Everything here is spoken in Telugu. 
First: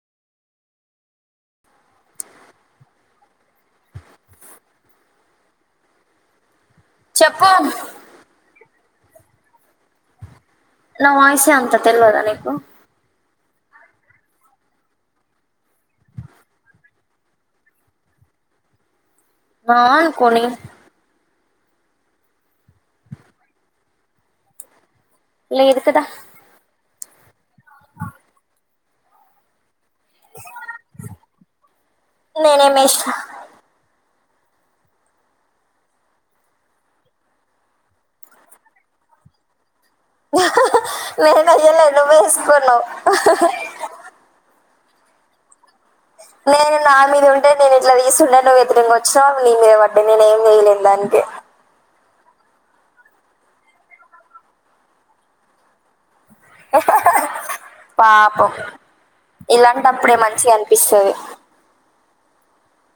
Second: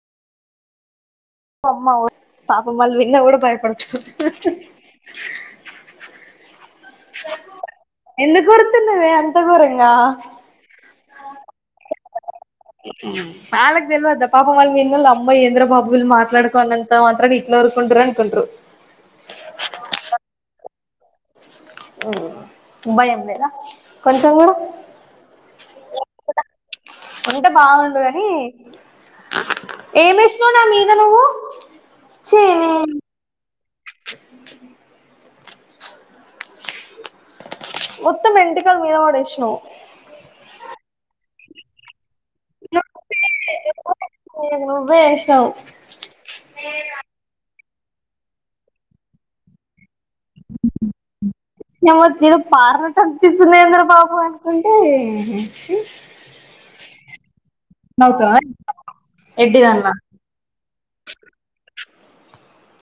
అమ్మ పాపమ్మలు విన్న కూడా కూడా భయపడుతు చెప్పం తిన్నవ అంత కూరంగా నావ వయిసా అంత తెల్వదా నీకు మళ్కి తెల్వద్ద పాపం వాళ్ మీన్ల్ అమ్మయి ఏంద్ర బాబులు మాట్లాడుకోన్నంత మాంతా ఇట్ల వరుకుంట్రు అనుకుంట్రు ఆ అనుకోని బడిలేద కొంచస లేదు కదా. ఉంటే బాగుండుగాని. ఏమి ఎసినవ్ నా మీద నువ్వు ఛీ. నేనేం వేసిన మొత్తం వెంట్రుకలు మీద పడేసినవ్. నేనేయ్యలేదు. వేసుకున్నావ్. వేషవ్. నేను నా మీద ఉంటే. నేను ఇట్లా తీస్తున్నాను నువ్వీ ఇట్లా వచ్చవు నీ మీద పడ్. నేను ఏం వేయలేదు దానికే. తగ్గిస్తుంది ఏందిరా బాబు అనుకుంటే ఛీ. నవ్వుతావా పాపం ఎడ్డి దానిలా ఇలాంటాప్పుడే మంచిగా అనిపిస్తది.